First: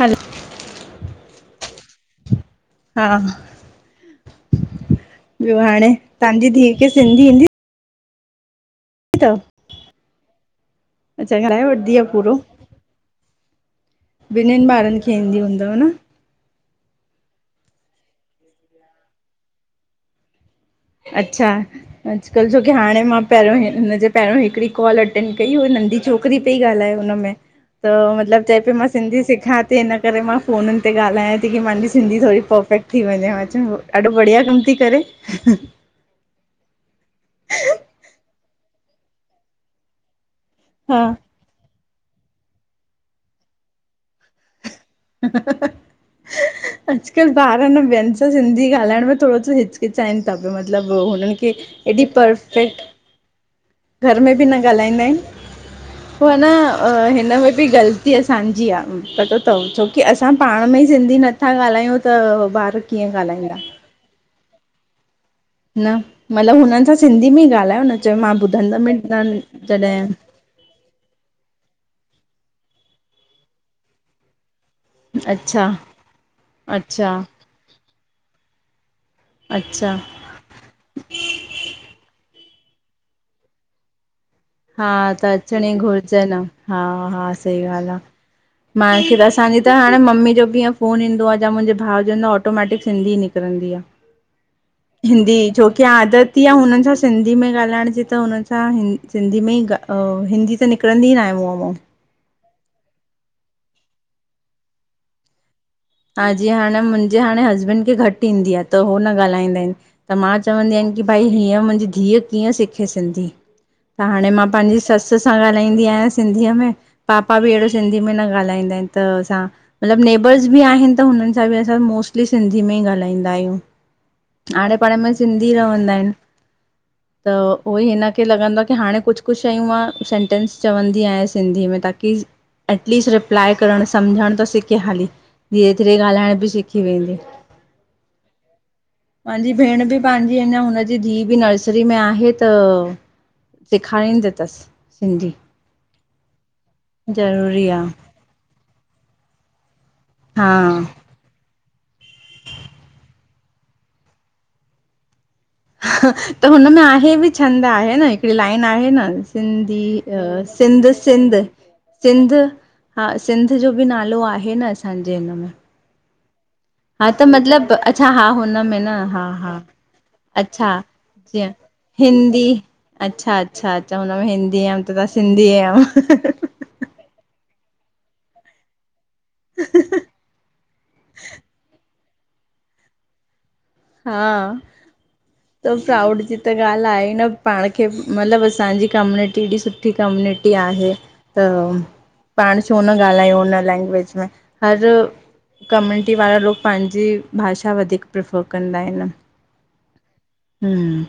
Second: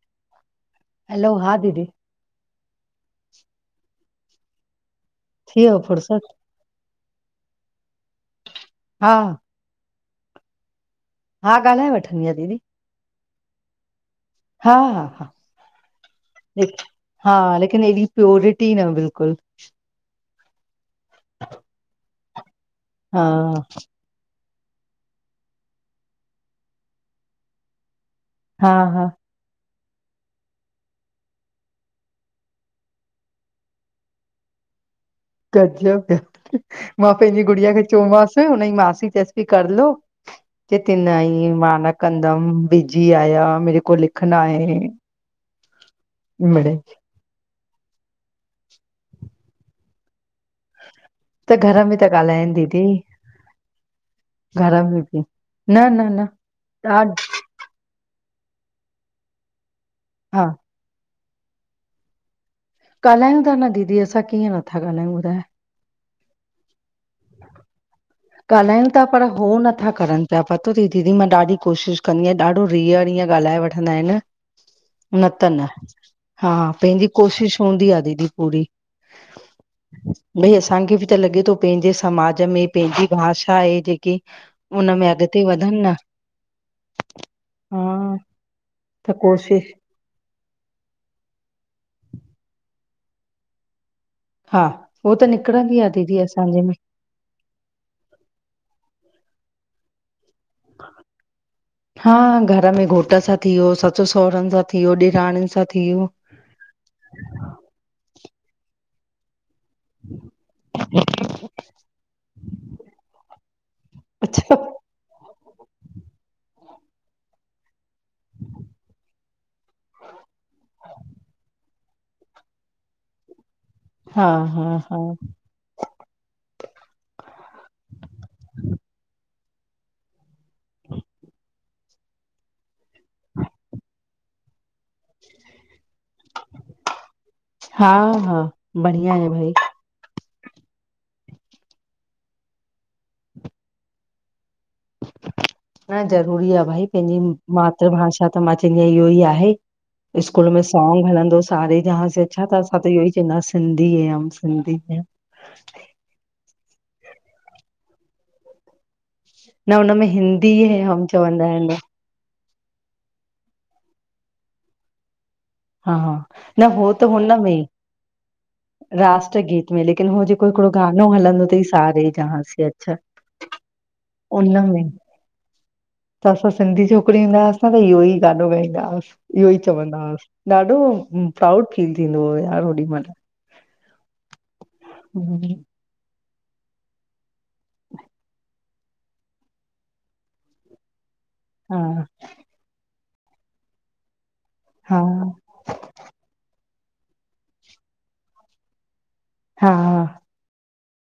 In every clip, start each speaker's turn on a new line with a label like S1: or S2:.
S1: हलो
S2: hello, हा दीदी
S1: हा, ॿियो
S2: थी वियव
S1: हाणे,
S2: फुर्सत
S1: तव्हांजी धीउ खे सिंधी ईंदी
S2: हा
S1: अथव? अच्छा,
S2: हा
S1: ॻालाए
S2: ॻाल्हाए
S1: वठदी आ
S2: वठंदी आहियां
S1: पूरो।
S2: दीदी
S1: ॿिन्हिनि
S2: हा हा
S1: ॿारनि खे
S2: हा
S1: ईंदी हूंदव न?
S2: हा, लेकिन एॾी प्ययोरिटी न बिल्कुलु।
S1: अच्छा, अॼुकल छोकी हाणे मां
S2: हा
S1: पहिरियों ई हिनजे पहिरों हिकिड़ी कॉल अटेंड कई उ नंढी छोकिरी पई ॻाल्हाए हुनमें, त मतलबु चए
S2: हा
S1: पई मां
S2: हा
S1: सिंधी सिखां थी त हिन करे मां फ़ोनन ते ॻाल्हायां थी कि माहांजी सिंधी थोड़ी पफेक्ट थी वञें, मां चयो ॾाढो बढ़िया कम थी करे।
S2: गजब! मां पैंजी गुड़िया खे चयो मांसि, हुनजी मासी चएं पई कर लो चेते
S1: हा
S2: न आई मां न कंदम बिजी आयां मेरेको लिख ना हे।
S1: ह ह।
S2: बडे।
S1: अॼकल्ह ॿार न ॿियन सां सिंधी ॻाल्हाइण में थोरो स हिचकिचाइन ता प्यो मतलब हुन
S2: त
S1: खे। की
S2: घर में
S1: हेॾी
S2: त ॻाल्हाइनि दीदी
S1: पर्फेक्ट। हुन भी न
S2: घर में
S1: ग़ालाइंदाइंन
S2: बि न
S1: पो है न अ।
S2: ॾा
S1: हिनन में बि ग़लती असांजी आ पतो थव छोकी असां
S2: हा
S1: पाण में ई सिंधी न। कथां ॻाल्हायूं त ॿार। कीअं
S2: ॻाल्हायूं था
S1: ॻाल्हाईंदा
S2: न दीदी असां कीअं नथा ॻाल्हायूं ॿुधा?
S1: न मतलब हुनन सां सिंधी में ई ॻाल्हायो न चयो मां ॿुधंदम न ज़ढ़ेय।
S2: तां पतो थ दीदी मां ॾाढी कोशिश कंदीयां ॾाढो रीयर हिंअं ॻाल्हाए वठंदाइन। न त न
S1: अच्छा
S2: हा
S1: अच्छा
S2: पंहिंजी कोशिश हूंदी आ दीदी पूरी।
S1: अच्छा।
S2: भई असांखे बि त लॻे थो पेंजे समाज में पेंजे भाषा आहे जेके।
S1: हा त अचनि ई घुरचन आ हा हा सही ॻाल् आ।
S2: हा
S1: माँखे त असांजी त हाणे मम्मी जो बिंअ। फोन ईंदो आ जा मुंजे भाव चवंदो ऑटोमैटिक सिंधी निकरंदी आ।
S2: हा हो त
S1: हिंदी
S2: निकिरंदी
S1: जोकी
S2: आहे दीदी
S1: आदती आ
S2: असांजे में
S1: हुनन सां। सिंधी में ॻाल्हाइण जी त हुन सां हि सिंधी में ई हिंदी त निकरंदी न आहे मुंहं मो।
S2: हा घर में घोट सां थीयो ससु सहुरन सां थीयो ॾेराणियुन सां थीयो।
S1: हा जीअं हाणे मुंजे हाणे हसबैंड खे घट ईंदी आ त उह न ॻाल्हाईंदाइन। त मां चवंदी आहिन की भाई हीअं मुंजी धीय कीअं सिखे सिंधी। त हाणे मां
S2: अच्छा
S1: पाँजी सस सां ॻाल्हाईंदी आंयां सिंधीअ में। पापा बि एहड़ो सिंधी में न ॻाल्हाईंदाइन त असां मतलब नेबर्स। बि आहिन त हुनन सां बि असां मोस्टली सिंधी में ई ॻाल्हाईंदा आयूं
S2: हा हा
S1: आॾे पाॾे
S2: हा
S1: में सिंधी। हि रहंदाइन। त उहो ई हिनखे लॻंदो आ की हाणे कुछ कुछ शयूं मां सेंटेंस चवंदी आयां सिंधी में ताकी। एटलीस्ट रिप्लाए करण सम्झण त सिखे हली धीरे धीरे ॻाल्हाइण बि सिखी वेंदी।
S2: हा हा। बढ़िया आहे भाई
S1: पाँजी भेण बि। पाँजी अञा हुनजी धी बि नर्सरी में आहे त सेखारींदी थस।
S2: न ज़रूरी आ भई पेंजी
S1: ज़रूरी आहे
S2: मातृभाषा। त मां चवंदी आ इहो ई आहे
S1: हा
S2: स्कूल में सॉन्ग हलंदस। सारे जँहा से अच्छा त असां त इहो ई चवंदा सिंधी है हम सिंधी है।
S1: त हुनमें आहे बि छंद आहे न हिकड़ी लाइन आहे न।
S2: न
S1: सिंधी
S2: हुनमें
S1: अ
S2: हिंदी है
S1: सिंध
S2: हम
S1: सिंध।
S2: चवंदा आहिनि
S1: सिंध हा सिंध जो बि नालो आहे न असांजे हिन में।
S2: हा हा। न हो त
S1: हा
S2: हुन में
S1: मतिलबु अच्छा हा हुन में न हा
S2: राष्ट्र
S1: हा
S2: गीत में लेकिन हो जेको
S1: अच्छा
S2: हेकड़ो गानो हलंदो
S1: जीअं
S2: थई।
S1: हिंदी अच्छा अच्छा अच्छा हुन में हिंदी आयम
S2: उनमें
S1: त तां सिंधी
S2: त
S1: हुयम।
S2: असां सिंधी छोकरी हूंदा हुआस न त इहो ई गानो गाईंदांस इहो चवंदास्। ॾाढो प्राउड फील थींदो हो यार होॾी मल।
S1: हा त प्राउड जी त ॻाल् आहे न। पाण खे मतलब असांजी कम्यूनिटी एॾी सुठी कम्यनिटी आहे त।
S2: हा
S1: पाण छो न ॻाल्हायूं उ हुन लैंग्वेज में हर
S2: हा
S1: कम्यूनिटी वारा लोग। पांजे भाषा वधीक प्रफेर कंदा हिनि
S2: हा
S1: हूं,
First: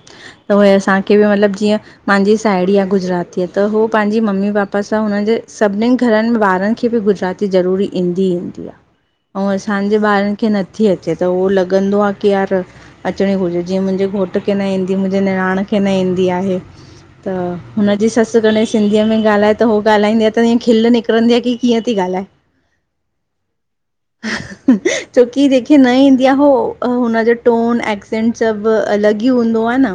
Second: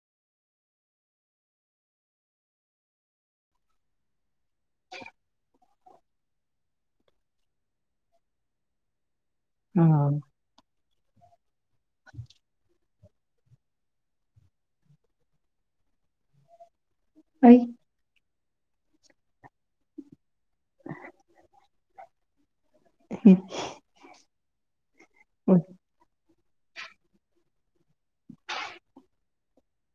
S1: त उहे असांखे बि मतलबु जीअं मांजी साहेड़ी आ गुजराती आ, त हो पंहिंजी मम्मी पापा सां हुननि जे सभिनीनि घरनि में ॿारनि खे बि गुजरात -ती ज़रूरी ईंदी -ईंदी आ। अंउं असांजे
S2: हा
S1: ॿारनि खे नथी अचे त उहो लॻंदो आ की यार अचिणी घुरिजे जीअं मुंहिंजे घोट खे न ईंदी, मुंहिंजे निरांण खे न ईंदी आहे त
S2: ऐं
S1: हुनजी ससु कॾै सिंधीअ में ॻाल्हाए, त हो ॻाल्हाईंदी आ त हीअं खिल निकिरंदी आ की कीअं ती ॻाल्हाए ह [inaudible]
S2: ह [inaudible]
S1: छोकी जेखे न ईंदी आ हो हुनजो टोन, एक्सेंट सभु अलॻि ई हूंदो आ न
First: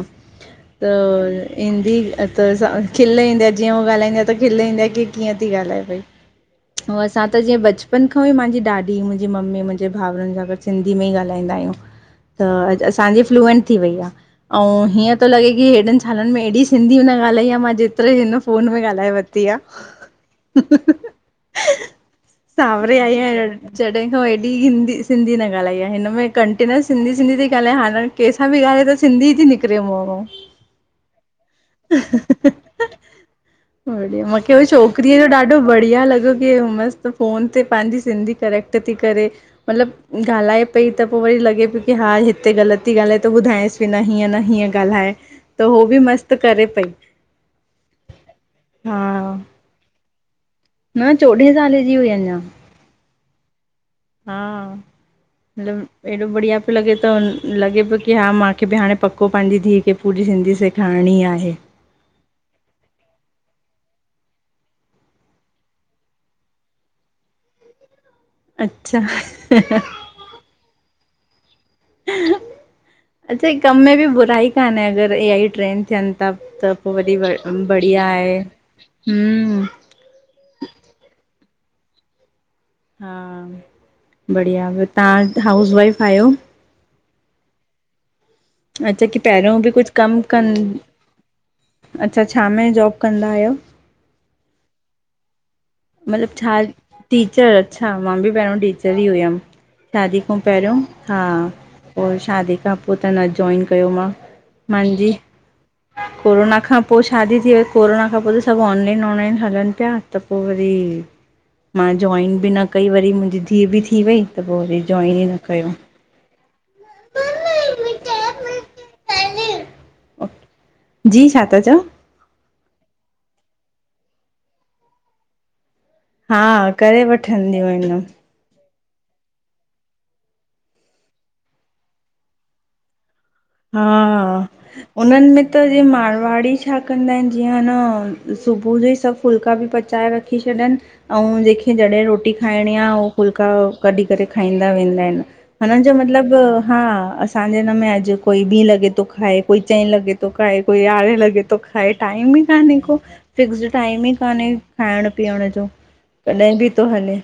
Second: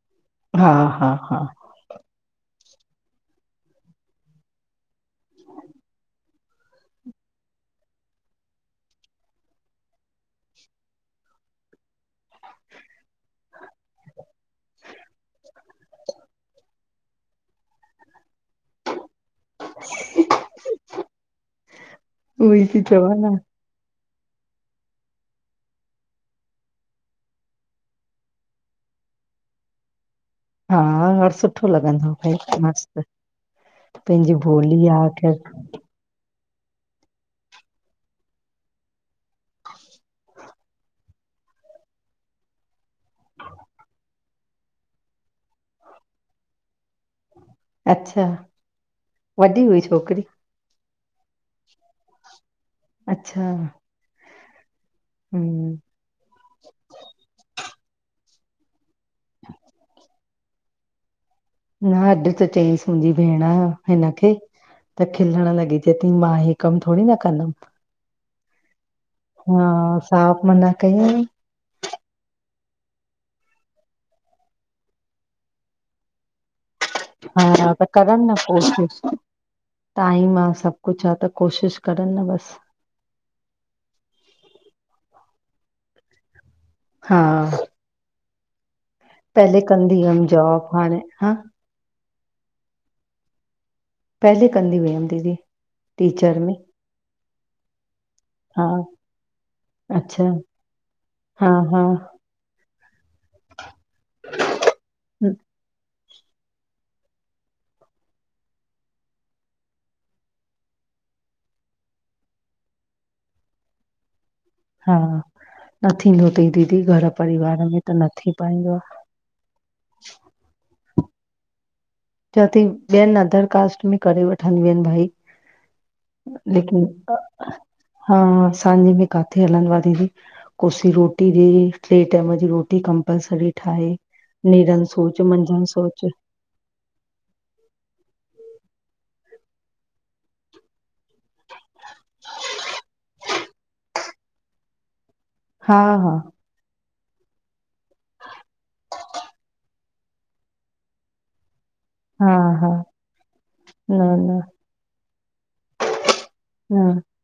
S2: हा हा हा
S1: त ईंदी अ त असां खिल ईंदी आ, जीअं हूअ ॻाल्हाईंदी आ त खिल ईंदी आ की कीअं ती ॻाल्हाए पई। अंउं असां त जीअं बचपन खां ई मांजी ॾाॾी, मुंहिंजी मम्मी, मुंहिंजे भाउरनि सां गॾु सिंधी में ई ॻाल्हाईंदा आहियूं। त अॼु असांजी फ्लूएंट थी वई आ। अंउं हीअं तो लॻे कि हेॾनि सालनि में एॾी सिंधी न ॻाल्हाई आ मां, जेतिरो हिन फ़ोन में ॻाल्हाए वरती -ती आ,
S2: उहो ई थी
S1: सावरे
S2: चवां
S1: आई आ
S2: न
S1: ॼण। -जॾहिं खां हेॾी हिंदी सिंधी न ॻाल्हाई आ, हिन में कंटिन्युअस सिधी- सिंधी ती ॻाल्हायां हाणे केस -सां बि ॻालहाए त सिंधी हु ती निकिरे मुहं मउ
S2: हा, और सुठो लॻंदो भई मस्तु
S1: बढ़िया,
S2: पंहिंजी
S1: मुखे हो
S2: भोली आहे
S1: छोकिरीअ जो
S2: खैर
S1: ॾाढो बढ़िया लॻो कीअ मस्तु फ़ोन ते पांजी सिंधी करेैक्ट ती करे मतलबु ॻाल्हाए पई, त पो वरी लॻे पियो की हा हिते ग़लति ती ॻाल्हाए त ॿुधायांसि पि न हीअं न हीअं ॻाल्हाए त हो बि मस्तु करे पई।
S2: अच्छा,
S1: हा
S2: वॾी हुई छोकिरी?
S1: न चोॾहें साले जी हुई अंञां।
S2: अच्छा
S1: हा, ल
S2: हम्म
S1: एॾो बढ़िया पियो लॻे त, लॻे पियो कि हा मांखे बि हाणे पक्को पांजी धीउ खे पूरी सिंधी सेखारिणी आहे।
S2: न अॼु त चयईसि मुंहिंजी भेण हिनखे त खिलण लॻी, चैती मां हे कमु थोड़ी न कंदमि
S1: अच्छा
S2: हा साफ़ मना कयंई।
S1: अच्छा, हे कम में बि बुराई कान्हे अगरि ए आई ट्रेन्ड थियनि था त पो वधी बढ़
S2: हा त
S1: बढ़िया
S2: करनि न
S1: आहे
S2: कोशिश
S1: हम्म
S2: टाइम आ सभु कुछ आ, त कोशिशि करनि न बसि
S1: हा बढ़िया, ॿियो तव्हां हाउस वाइफ आहियो?
S2: हा।
S1: अच्छा की पहिरियों
S2: पहले
S1: बि कुछु
S2: कंदी
S1: कम
S2: हुयमि जॉब
S1: कनि,
S2: हाणे हा
S1: अच्छा छा में जॉब कंदा आहियो?
S2: पहले कंदी हुयम दीदी।
S1: मतलब
S2: टीचर में
S1: छा, टीचर अच्छा मां बि पहिरियों
S2: हा
S1: टीचर ही हुयम, शादी
S2: अच्छा
S1: खौं पहिरियों हा पो वरी छॾ शादी खां पो त न ज्वाइन कयो मां मांजी
S2: न-
S1: कोरोना खां पो शादी थी वई कोरोना खां पो त सभु ऑनलाइन ऑनलाइन हलनि पिया त पो वरी मां जॉइन बि न कई वरी मुंहिंजी धी बि थी वई। त पोइ वरी
S2: हा
S1: जॉइन ई न कयो।
S2: न थींदो तई दीदी घर परिवार में त न थी पाईंदो आ।
S1: ओके, जी छा था चओ?
S2: चो थी ॿियनि अधर कास्ट में करे वठंदियूं आहिनि भाई।
S1: हा
S2: लेकिन
S1: करे वठंदियूं आहिनि।
S2: हा असांजे बि काथे हलनो आ दीदी कोसी रोटी जी ट्रे टेम जी रोटी कंपलसरी ठाहे
S1: हा
S2: नेरल सोच मंझन सोच
S1: फवाड़ी छा कंदा आहिनि जीअं अ न सुबुह जो ई सभु फुल्का बि पचाए रखी छॾनि। आऊं जेके जॾहिं रोटी खाइणी आ उ फुलका कढी करे खाईंदा वेंदा आहिन।
S2: हा
S1: हुननि जो
S2: हा
S1: मतिलबु हा असांजे हिन में अॼु कोई बी लॻे थो खाए कोई चएं लॻे थो खाए कोई याड़े लॻे तो खाए
S2: हा
S1: टाइम ई
S2: हा
S1: कान्हे को फिक्सड
S2: न
S1: टाइम ई
S2: न
S1: कान्हे खाइण पीअण जो। कॾें बि थो हले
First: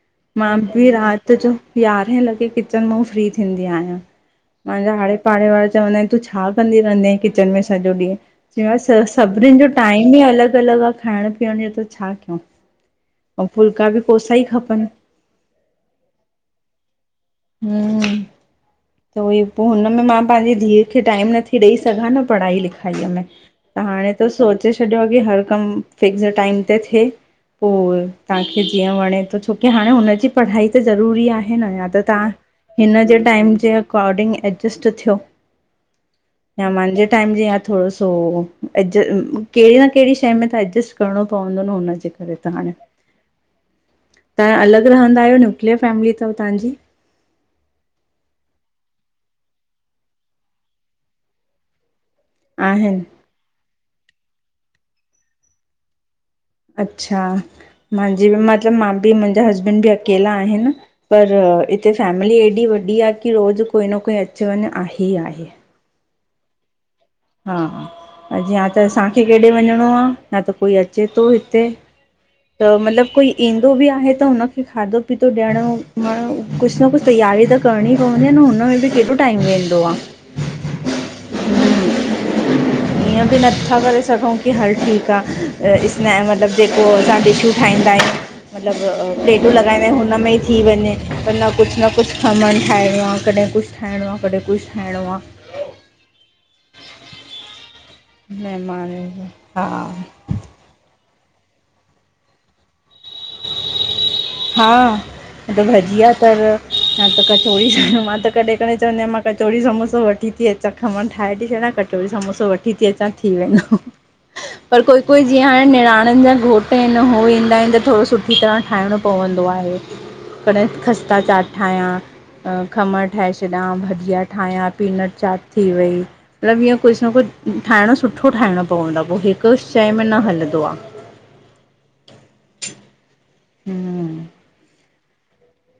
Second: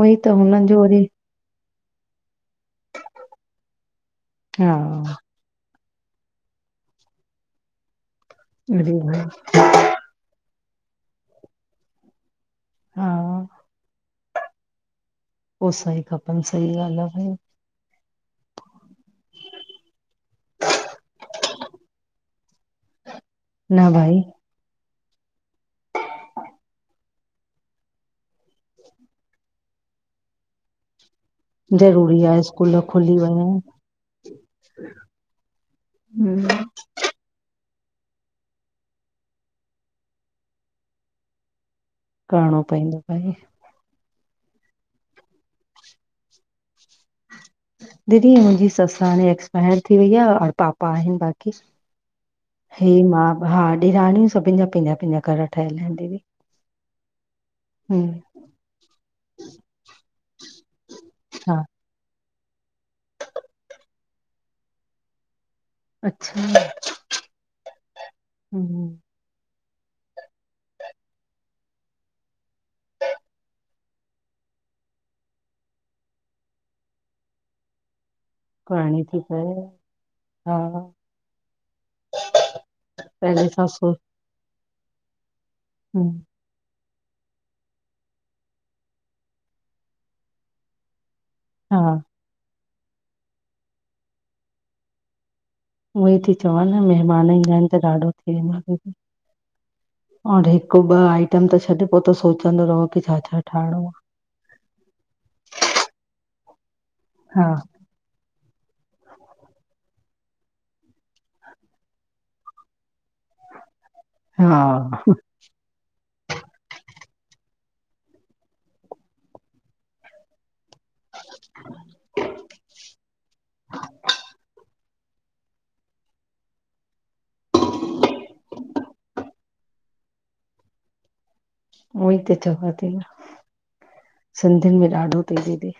S2: उहई त हुननि जो वरी
S1: त जो यारहें लॻे किचन मां फ्री थींदी आहियां।
S2: हा
S1: मुंहिंजा आड़े पाड़े वारा चवंदा आहिन तूं छा कंदी रहंदी आहीं किचन में सॼो ॾींहं? चयोमास
S2: अरे
S1: स
S2: भाई
S1: सभिनीनि जो टाइम ई अलॻ अलॻ आ खाइण पीअण जो त छा कयूं।
S2: हा
S1: अऊं फुल्का बि कोसा ई खपन।
S2: कोसा ई खपनि सही ॻाल्ह आ भई।
S1: हूं त उई पो हुनमें मां पांजी धीअ खे टाइम नथी ॾेई सघां न पढ़ाई लिखाईअ में। त
S2: न
S1: हाणे
S2: भाई
S1: त सोचे छॾियो आ की हर कम फिक्स टाइम ते थे। पो तव्हांखे जीअं वणे थो छोकी हाणे हुनजी पढ़ाई त ज़रूरी आहे न या त
S2: ज़रूरी
S1: तव्हां
S2: आहे स्कूल
S1: हिन
S2: खुली
S1: जे टाइम
S2: वञनि
S1: जे अकॉर्डिंग एडजस्ट थियो।
S2: हम्म
S1: या मांजे टाइम जी या थोरो सो एडजस कहिड़ी न कहिड़ी शइ में त एडजस्ट करिणो पवंदो न हुनजे। करे
S2: करिणो
S1: हाणे,
S2: पवंदो भई
S1: तव्हां अलॻ रहंदा आयो न्यूक्लियर फैमिली तव तहांजी।
S2: दीदी मुंहिंजी ससु हाणे एक्सपायर थी वई आ और पापा आहिनि बाक़ी। हे
S1: आहिनि
S2: मां हा डेराणियूं सभिनि जा पंहिंजा पंहिंजिा घर ठहियल आहिन दीदी।
S1: अच्छा।
S2: हम्म
S1: मांजी बि मतलब मां बि मुंजा हसबैंड बि अकेला आहिन पर
S2: हा
S1: हिते फैमिली एॾी वॾी आ की रोज़ु कोई न कोई अच वञु आहे ई आहे।
S2: अच्छा।
S1: हा अ जयां त
S2: हम्म
S1: असांखे केॾे वञिणो आ या त कोई अचे थो हिते त मतलबु कोई ईंदो बि आहे त हुनखे खाधो पीतो ॾियण म कुझु न कुझु तयारी त करणी पवंदी आ न हुनमें बि
S2: करणी थी
S1: केॾो
S2: पए
S1: टाइम वेंदो आ।
S2: हा ह।
S1: ईअं बि
S2: पहले सां
S1: नथा
S2: सो
S1: करे सघूं की हल ठीकु आ स्नै
S2: हम्म
S1: मतिलब जेको असां डिशूं ठाहींदा आयूं मतिलबु प्लेटूं लॻाईंदा आयूं हुनमें ई थी वञे म ना कुझु
S2: हा
S1: न कुझु खमण ठाहिणो आ कॾहिं कुझु ठाहिणो आ कॾहिं कुझु ठाहिणो।
S2: उअई ती चवां न, मेहमान ईंदा एंन त ॾाढो थी वेंदो आहे
S1: मेहमान,
S2: दीदी
S1: हा।
S2: और हिकु ॿ आइटम त छॾ, पो त सोचंदो रहो की छा छा ठाहिणो आ।
S1: हा, न त भॼिया तर, या त
S2: आहे हा
S1: कचोड़ी ठांयूं, मां त कॾह कढेए चंवनीयां, मां कचोङी समोसो वठी ती अचां, खमण ठाहे थी छॾिया, कचोरी समोसो वठी थी अचां, थी थी वेंदो, पर
S2: हा
S1: कोई कोई जीअं हाणे निणाननि जा घोटु एंन हो ईंदा एंन त थोङो, स सुठी तरह ठाहिणो पवंदो आहे, कॾह खस्ता चाट ठायां अं, खमण ठाहे छॾा, भजिया ठाहियां, पीनट चाट थी वई मतलबु ईअं कुझु न कुझु, ठाहिणो सुठो ठाहिणो पवंदो आ, पो हिकु शंए में न हलदो आ।
S2: ऊअ ई त चवां थी न,
S1: आहे
S2: सिंधियुनि में ॾाढो तई दीदी।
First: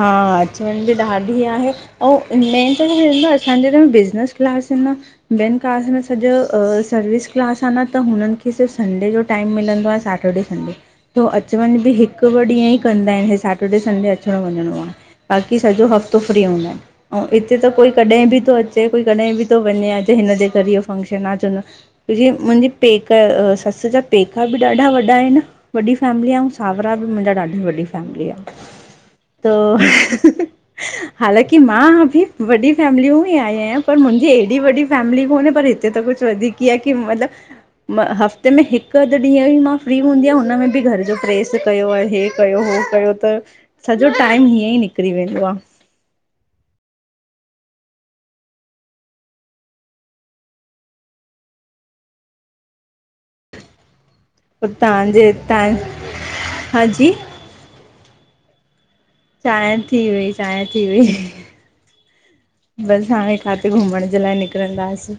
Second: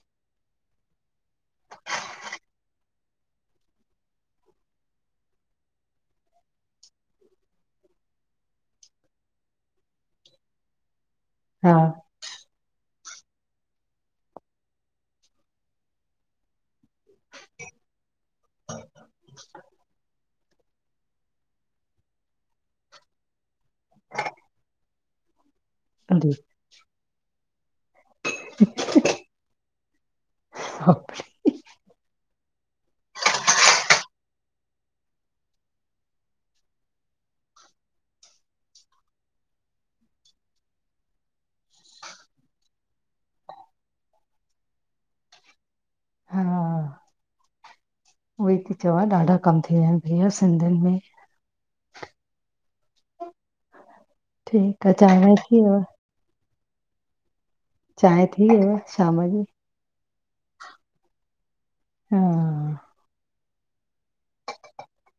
S1: हां, अचु वञ ॿि ॾाढी आहे। ओं, मेन त छा आहे न, असांजे घर बिज़नस क्लास इन न ॿियनि काज़ में, सॼो सर्विस क्लास आ न, त हुननि खे सिर्फ संडे जो टाइम मिलंदो आहे, सेटरडे संङे तो, अच
S2: हा
S1: वञि बि हिकु ॿ ॾींहं ई कंदा एंन, हे सेटर्डे संडे अ त वञणो आ, बाक़ी सॼो हफ़्तो फ्री हूंदा एंन ओं इते त कोई कॾेह बि थो अचे कोई कॾेह बि थो वञे, अॼु हिन जे करीयफ फंक्शन आहे चोंदां, ज़ी, मुंहिंजी पेक अ, ससु जा पेका बि ॾाढा वॾा आहिनि। वॾी
S2: अरे
S1: फैमिली आऊं, सांवरा ॿि मुंहिंजा ॾाढी वॾी फैमिली आ, त
S2: हा।
S1: हालांकीं मां ॿि वॾी फैमिलियूं ई आई आहियां, पर मुंहिंजी हेॾी वॾी फैमिली कोन्हे, पर हिते त कुझ वधीक कीअ आ की मतलब मां हफ़्ते में हिकु अधु ॾींहुं ही मां फ्री हूंदी आ, हुन में बि घर जो प्रेस कयो, ए हे कयो हो कयो त, सॼो टाइम हीअं ई निकिरी वेंदो आ।
S2: ढी चवां, ॾाढा कम थी विया आहिनि भैया, सिंधियुनि में।
S1: पोइ
S2: ठीकु आहे चांहि
S1: तांजे
S2: वांहि
S1: हीता
S2: थी
S1: आएं,
S2: वियव
S1: हाँ जी?
S2: चांएं, थीं यव?
S1: चांएं थी वई, चांएं थी वई।
S2: हा।
S1: बसि हाणे काथे घुमण ॼे लाए निकिरंदासीं,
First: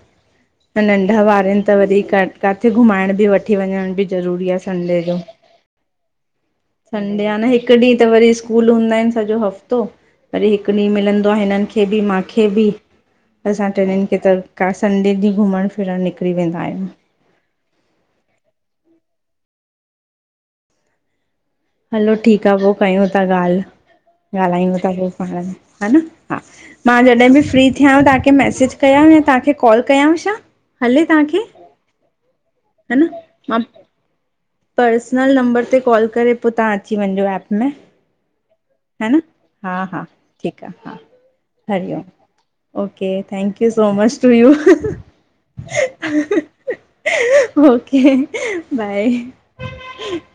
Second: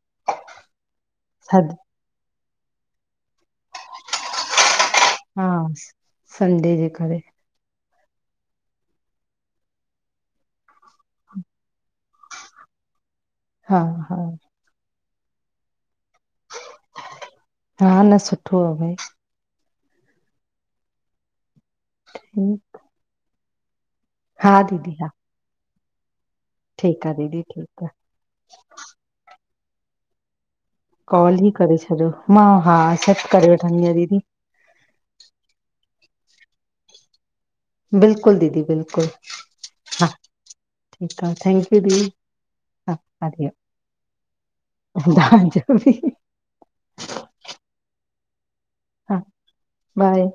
S1: नंढा ॿारनि
S2: सॾ
S1: त वधीक काथे घुमाइण ॿि, वठी वञण ॿि, ज़रूरी आ संडे जो
S2: हा, संडे ॼे करे
S1: हीकु ॾींयं त वरी स्कूल हूना एन सॼो हफ्तो, वरी हिकु ॾींयं मिलनदों आ हिनन खे बि खे बि, असां
S2: हा
S1: ट्रीनिन
S2: हा
S1: खे त, का संडे ॾींयं घुमण फिरणु निकिरी वेंदा आहियूं।
S2: हा न, सुठो आहे भई।
S1: हलो ठीकु आ
S2: भई
S1: पो कयूं था ॻाल्हि,
S2: हा
S1: ॻाल्हायूं था
S2: दीदी हा
S1: पो पाण में, ह न हा, मां
S2: ठीकु आहे
S1: जॾहिं ॿि
S2: दीदी
S1: फ्री
S2: ठीकु आहे
S1: थियांव तांखें मैसेज कयांव या तव्हांखे कॉल कयांव शा?
S2: कॉल ही करे छॾियो, मां हां,
S1: न
S2: सब करे
S1: मां
S2: वठनीया, दीदी।
S1: पर्सनल नंबर ते कॉल करे, पो तवां अची वञजो ऐप में।
S2: बिल्कुलु दीदी
S1: हा
S2: बिल्कुलु,
S1: न
S2: हा,
S1: आहे हा
S2: ठीकु आ, थैंक्यू
S1: हरिओम
S2: दी।
S1: Okay, thank you so much to you.
S2: तव्हांजो बि
S1: ओके, बाए।
S2: हा बाए।